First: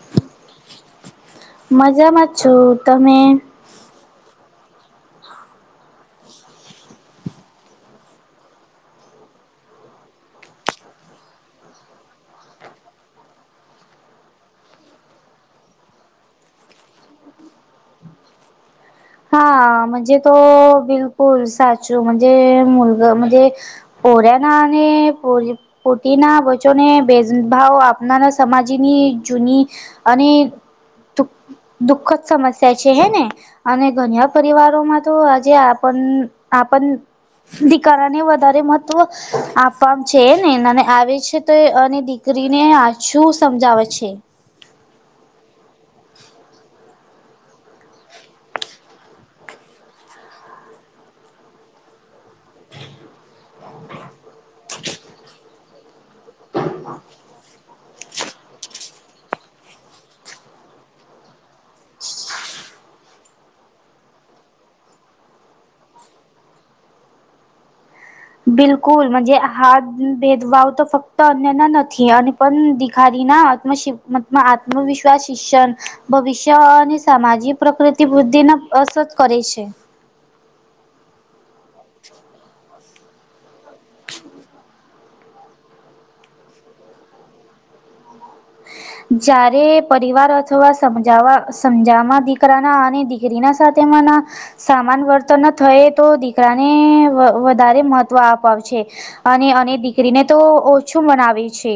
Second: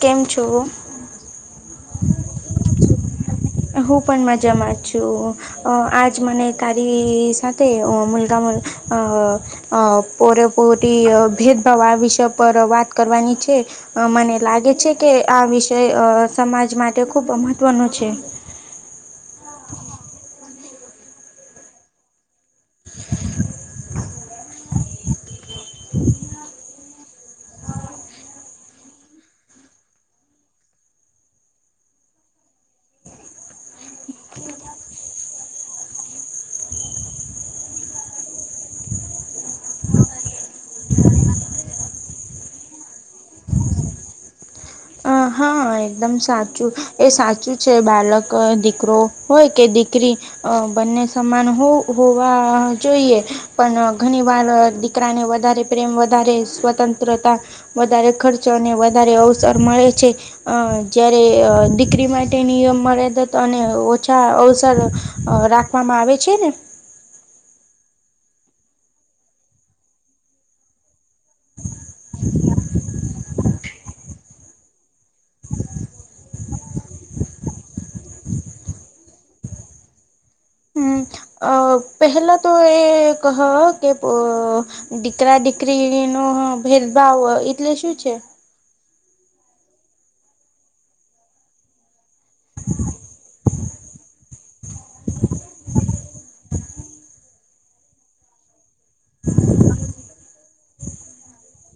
કેમ છો. મજામાં છું તમે હું પણ મજામાં છું અ આજ મને તારી સાથે મુલગા મુ અ અ પૂરેપૂરી ભેદભાવ આ વિષય પર વાત કરવાની છે અ મને લાગે છે કે આ વિષય અ સમાજ માટે ખૂબ મહત્વનો છે હા મનજે તો બિલકુલ સાચું મનજે મુલગ મનજે પોરા નાને પુરી પતિ ના વચને ભેદભાવ આપનારા સમાજની જૂની અને દ દુખદ સમસ્યા છે હે ને અને ઘન્યા પરિવારોમાં તો આજે આપન આપણ દીકારાને વધારે મહત્ત્વ આપવામ છે ને અને આવે છે તો એ અને દીકરીને આછું સમજાવે છે હ હા હા એકદમ સાચું એ સાચું છે બાળક દીકરો હોય કે દીકરી અ બંને સમાન હોવા જોઈએ પણ ઘણી વાર દીકરાને વધારે પ્રેમ વધારે સ્વતંત્રતા વધારે ખર્ચો અને વધારે અવસર મળે છે. અ જ્યારે દીકરી માટે નિયમ મર્યાદત અને ઓછા અવસર રાખ આપવામાં આવે છે ને બિલકુલજ હાથ ભેદભાવ તો ફક્ત અન્યના નથી અને પણ દિખારી ના ત્ [unintelligible] આત્મવિશ્વાસ શિક્ષણ ભવિષ્ય અને સામાજિક પ્રકૃતિ વૃદ્ધિના અસર કરે છે. હમ્મ અ પહેલા તો એ કહ કે અ દીકરા દીકરીનો ભેદભાવ એટલે શું છે? જ્યારે પરિવાર અથવા સમજાવા સમજાવવા દીકરાના અને દીકરીના સાથે માના સામાન વર્તન થય તો દીકરાને વધારે મહત્વ અપાવ છે અને અને દીકરીને તો ઓછું મનાવે છે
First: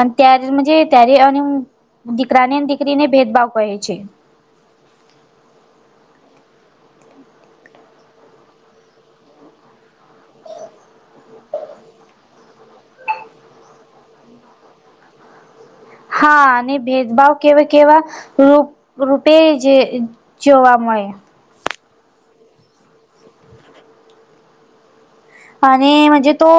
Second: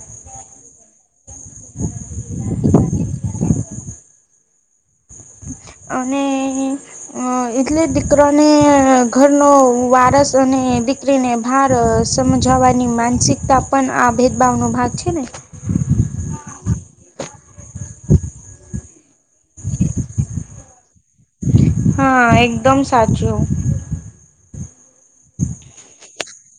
અને ત્યારે મનજે ત્યારે અને દીકરાને દીકરીને ભેદભાવ કહે છે. અને અ એટલે દીકરાને ઘરનો વારસ અને દિકરી ને ભાર સમજાવાની માનસિકતા પણ આ ભેદભાવ નો ભાગ છે ને હા અને ભેદભાવ કેવાં કેવાં રૂ રૂપે જે જોવા મળે હા એકદમ સાચું અને આજે તો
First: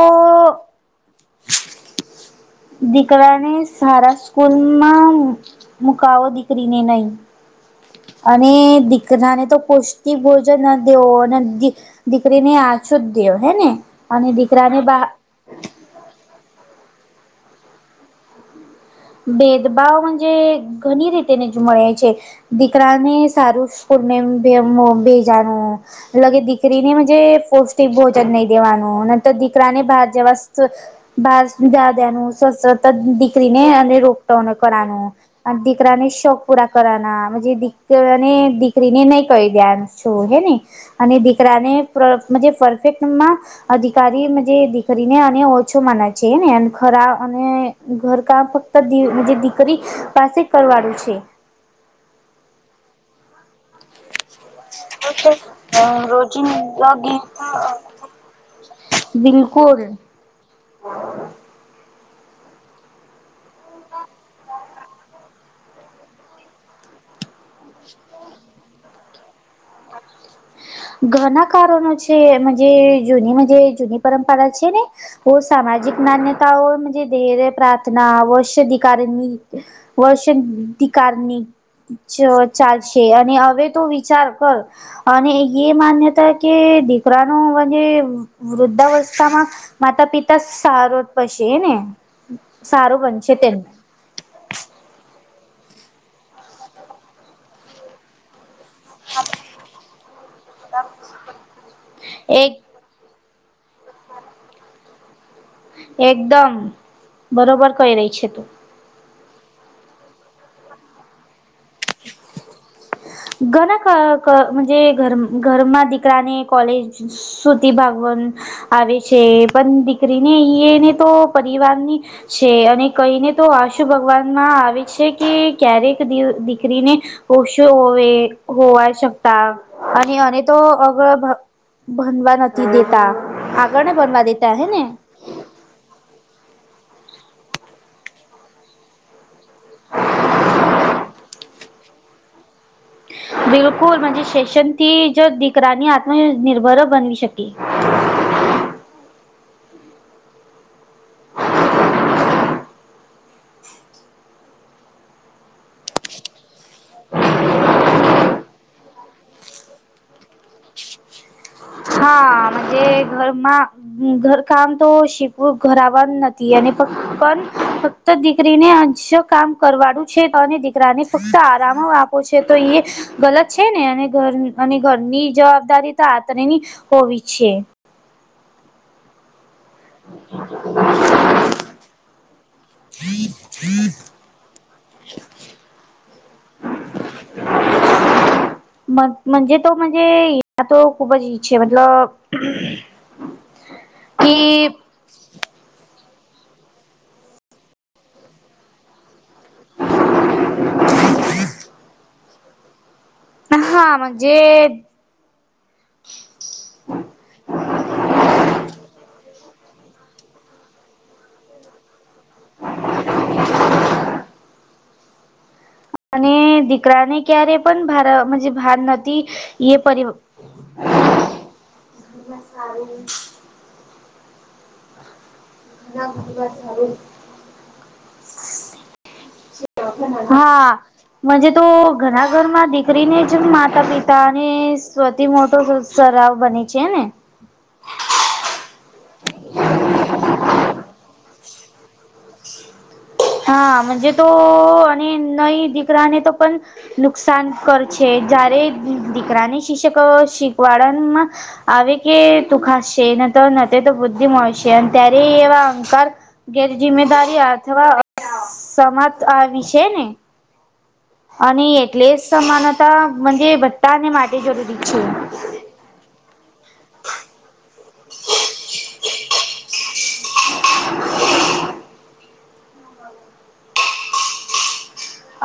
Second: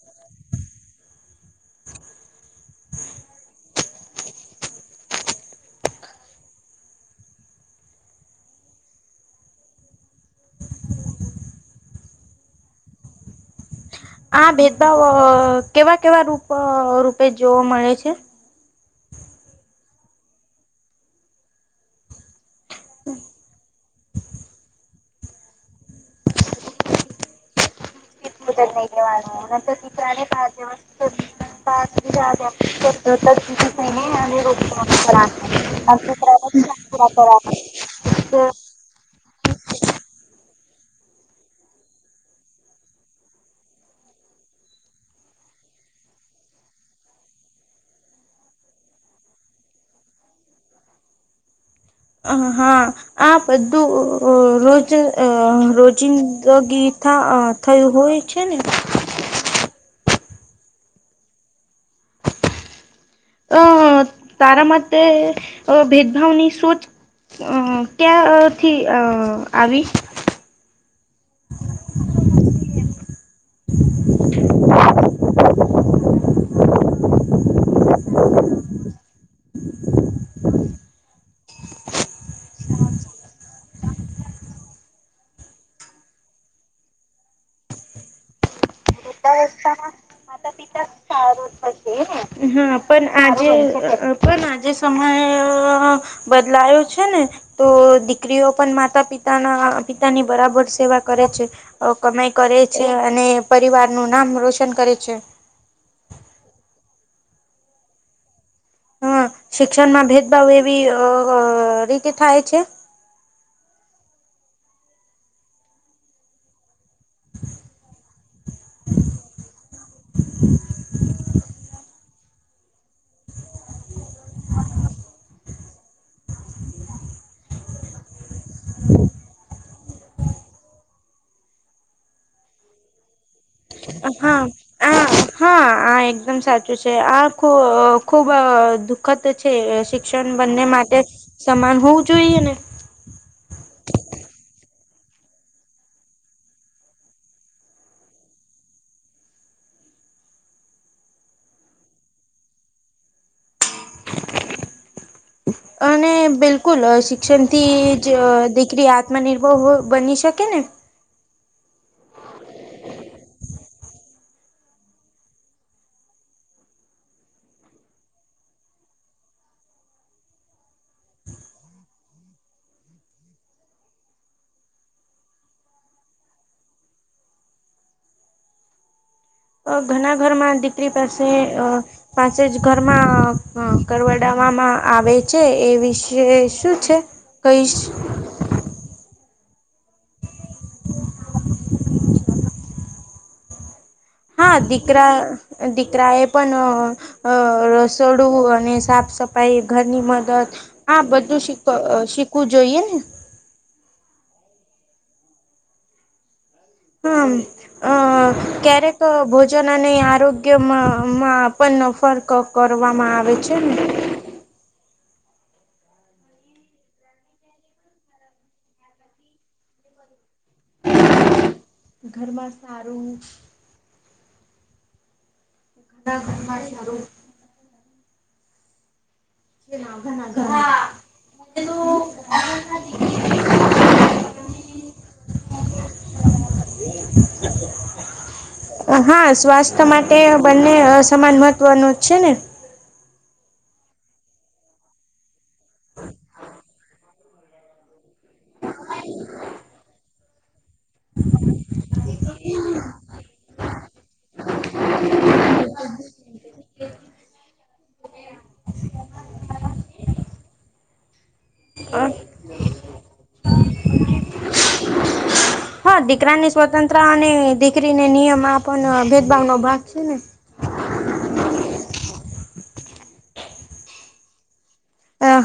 દીકરાને સારા સ્કૂલમાં મુકાવો દીકરીને નહીં. અને દીકરાને તો પૌષ્ટિક ભોજનો દેવો દીકરીને અશુદ્ધ દેવો હેને આ ભેદભાવ કેવાં કેવાં રૂપ રૂપે જોવા મળે છે. ભેદભાવ મજે ઘણી રીતે ને જ મળે છે. દીકરા ને સારુંને [unintelligible] બે જા લગે દીકરીને મનજે તે ભોજન નહી દેવાનું નંતર દીકરાને બાર જવા ભાર સુધા દેનું સતત દિકરી ને અને રો દીકરાને શોક પુરા કર દીકરા દીકરીને નહી કહી દ્યા છો હે ને અને દીકરાને પરફેક્ટમાં દીિકારી દીકરીને અને ઓછો માને છે ને ખરા અને ઘર કામ દીકરી પાસે કરવાળું છે અ હા આ પધું રોજ રોજિંદગી થા થયું હોય છે ને બિલકુલ અ તારાં માટે ભેદભાવની સોચ ક્યાંથી આવી ઘણા કારણો છે જૂની જૂની પરંપરા છે ને હો સામાજિક માન્યતા હોજ ધેર્ય પ્રાર્થના વશધિકારની વર્ષધિકારની જ ચાલશે અને હવે તો વિચાર કર અને એ માન્યતા કે દીકરાનું અને વૃદ્ધાવસ્થામાં માતા પિતા સારો જ પસે હને હા પણ આજે પણ આજે સમયે બદલાયો છે ને તો દીકરીઓ પણ મા માતા પિતાના પિતાની બરાબર સેવા કરે છે કમાઈ એક કરે છે અને પરિવાર નું નામ રોશન કરે છે એકદમ બરોબર કઈ રહી છે તું હા શિક્ષણમાં ભેદભાવ એવી રીતે થાય છે ઘણાર ઘરમાં દીકરાને કોલેજ સુુતિ ભાગવન આવે છે પણ દીકરી ને એને તો પરિવારની છે અને કઈને તો આશુ ભગવાન માં આવે છે કે ક્યારેક વરીને ઓષ હોવે હોવા શકતા અને એને તો અગળ ભનવા નથી દેતા ઘણા બનવા હા. દેતા હે ને આ હા આ એકદમ સાચું છે આ ખ ખુબ દુ વખત છે શિક્ષણ બંને માટે સમાન હોવું જોઈએ ને બિલકુલજ શેશનથી જ દીકરાની આત્મ નિર્ભર બનવી શકી હ અને બિલકુલ શિક્ષણ થી જ દીકરી આત્મનિર્ભર બની શકે ને હા ઘરમાં ઘર કામ તો શીખવું ઘરવાનું નથી અનેક્ તો દીકરીને જો કામ કરવાડું છે તો અને દીકરાને ફક્ત આરામ આપો છે તો એ ગલત છે ને અને ઘર અને ઘરની જવાબદારી તો આંતરેની હોવી જ છે ઘણા ઘરમાં દીકરી પાસે પાસે જ ઘરમાં કરવા વામાં આવે છે એ વિશે શું છે કઈ જ તોજ તો ખૂબ જ ઈચ્છ જે મતલબ હા કે દીકરા દીકરા એ પણ અ રસોડું અને સાફ સફાઈ ઘરની મદદ હા બધું શી શીખવું જોઈએ ને હાજે હા અ ક્યારેક ભોજન અને આરોગ્યમાં પણ ફરક ક કરવામાં આવે છે ને અને દીકરાને ક્યારે પણ ભાર ભાર નથી એ પર ઘરમાં સારું ના ભરવાર ધડું હા જ તો ઘણા ઘરમાં દીકરીને જ માતા પિતા અને સ્વતી મોટો સરાવ બને છે ને હ હા સ્વાસ્થ્ય માટે બંને સમાન મહત્વ ન જ છે ને હાજે તો અને નઈ દીકરાને તો પણ નુકસાન કર છે જ્યારે દીકરાને શિક્ષકો શીખવાડમાં આવી કે તું ખાસશે ન તો તો બુદ્ધિ મળશે અને ત્યારે એવા અહંકાર ગેરજિમ્મેદારી અથવા સમાત આ વિશે ને અને એટલે જ સમાનતાજ બધધા ને માટેટી જરૂરી છે હા દીકરાની સ્વતંત્ર અને દીકરીને નિયમ આપનો ભેદભાવ નો ભાગ છે ને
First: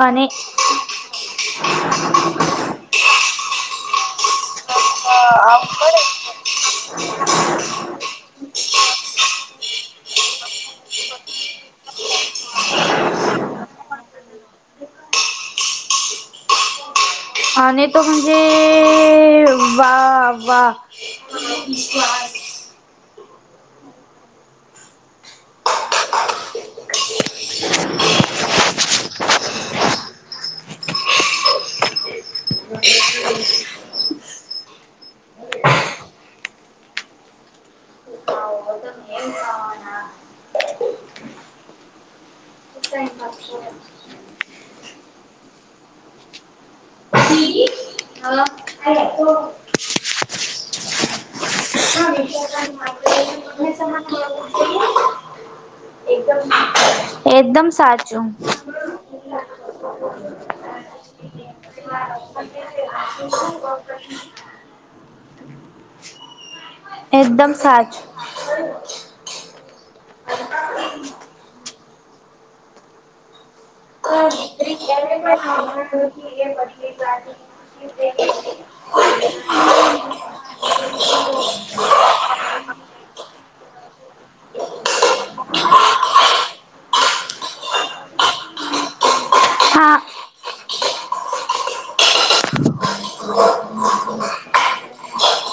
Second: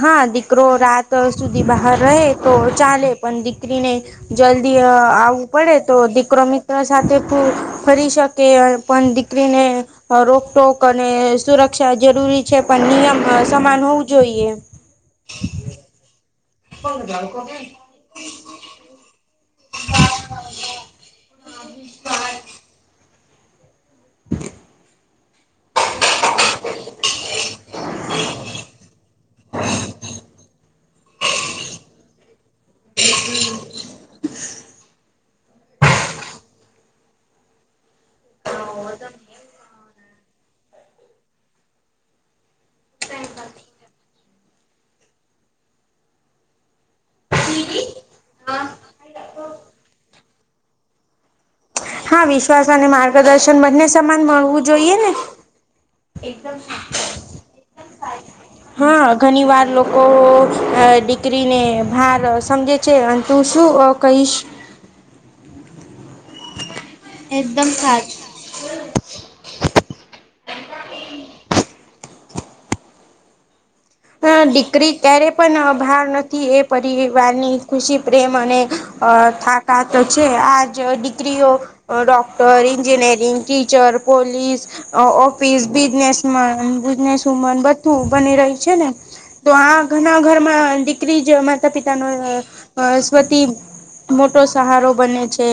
હા અને દીકરો રાત સુધી બહાર રહે તો ચાલે પણ દીકરીને જલ્દી અ આવું પડે તો દીકરો મિત્ર સાથે ફરી શક કે અ પણ દીકરીને અ રોકટોક અને સુરક્ષા જરૂરી છે પણ નિયમ અ સમાન હોવું જોઈએ. પણ ગકોને [unintelligible] જે વા વા [unintelligible] હ [unintelligible] હ હ [unintelligible] [unintelligible] [unintelligible] [unintelligible] ના ના [unintelligible] થી હા છે જો હા વિશ્વાસ અને માર્ગદર્શન બંને સમાન મળવું જોઈએ ને. એકદમ સાચું એકદમ સાચું હા! ઘની વાર લોકો અ ડી દીકરીને ભાર સમજે છે અને તું શું અ કઈશ? એકદમ સાચ હા દિકરી ક્યારેય પન અભાર નથી એ પરિવારની ખુશી પ્રેમ અને અ થાકાત છે આ જ દિકરીઓ ડોક એન્જિનિયરિંગ, ટીચર, પોલીસ, અ ઓફિસ, બિઝનેસમન બીજનેસ મન બધું બની રહી છે ને, તો આ હા ઘના ઘરમાં દીકરી જ માતા-પિતા નો સ્વતિ મોટો સહારો બને છે.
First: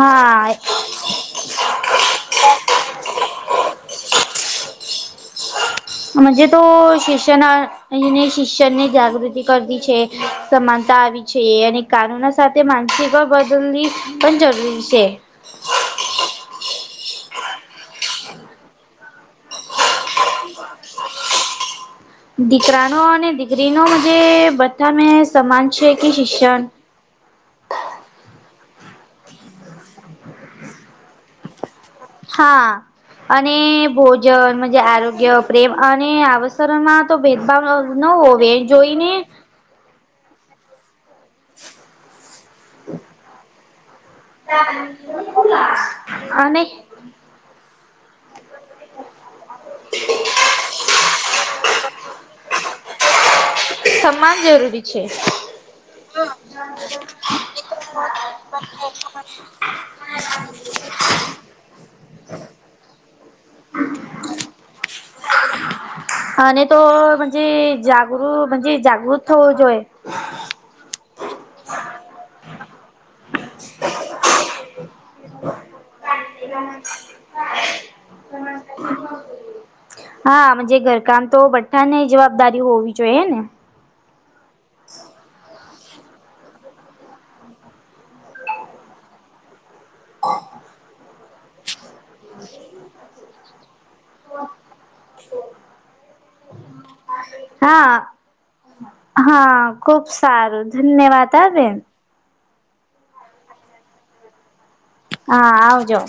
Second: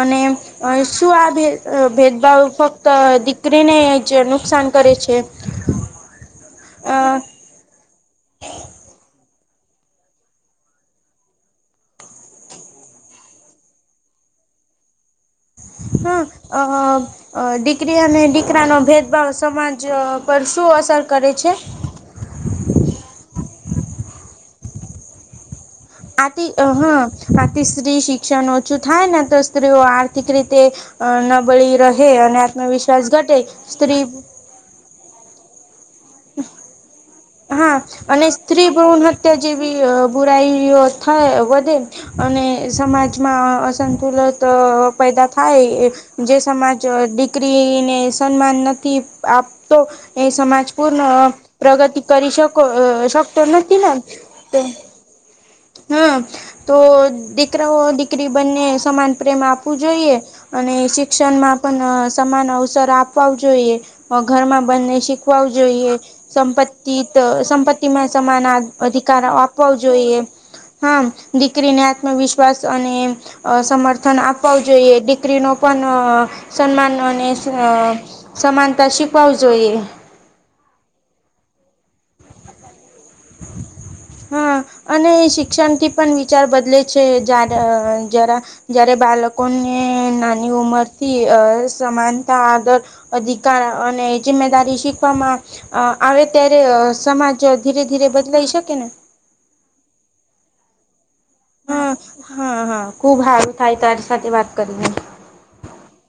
અને અ શું આ ભે અ ભેદભાવ ફક્ત દીકરીને જ નુકસાન કરે છે? મજે તો અ શિષ્યના રહીને શિષ્યની જાગૃતિ કરતી છે. સમાનતા આવી છે અને કાનૂના સાથે માનસિકા બદલવી પન જરૂરી છે. હા અ અ દીકરી અને દીકરા નો ભેદભાવ સમાજ પર શું અસર કરે છે? દીકરાનો અને દીકરીનો જે બધા મે સમાન છે કે આથી શિક્ષણ હા આથી સ્ત્રી શિક્ષણ ઓછું થાય ને તો સ્ત્રીઓ આર્થિક રીતે નબળી રહ હા! અને ભોજન મજે આરોગ્ય પ્રેમ અને અવસરમાં તો ભેદભાવ ન હોવે જોઈને થી બુરાઈઓ થઇ વધે અને સમાજમાં અસંતુલન તો પેદા થાય એ જે અને સમાજ દી કરીને સન્માન નથી આપતો, એ સમાજ પૂર્ણ પ્રગતિ કરી શકો અ શકતો નથી ને? સમાન જરૂરી છે હા, તો દીકરાઓ દીકરી બંને સમાન પ્રેમ આપવું જોઈએ. અને શિક્ષણમાં પણ સમાન અવસર આપવા જોઈએ ઘરમાં બંને શીખવા જોઈએ અને સંપત્તિ તો સંપત્તિમાં સમાન અધિકાર આપવા જોઈએ. હા દીકરીને આત્મવિશ્વાસ અને અ સમર્થન આપવું જોઈએ દીકરી નો પન સન્માન અને અ સમાનતા શિકવાવ જોઈએ હા જે ઘરકામ તો બધાને જવાબદારી હોવી જોઈએ ને હા! અને એ શિક્ષણથી પણ વિચાર બદલે છે જાડ જરા જયારે બાલક લોકોને નાની ઉંમરથી અસમાનતા આદર અધિકાર અને જીમેદારી શીખવામાં અ આવે ત્યારે અ સમાજ ધીરે હા ધીરે બદલાઈ શકે ને? હા! ખૂબ સારું ધન્યવાત હ બેન હા હા હા ખુબ સારું થાય તારી સાથે વાત કરીને હા આવજો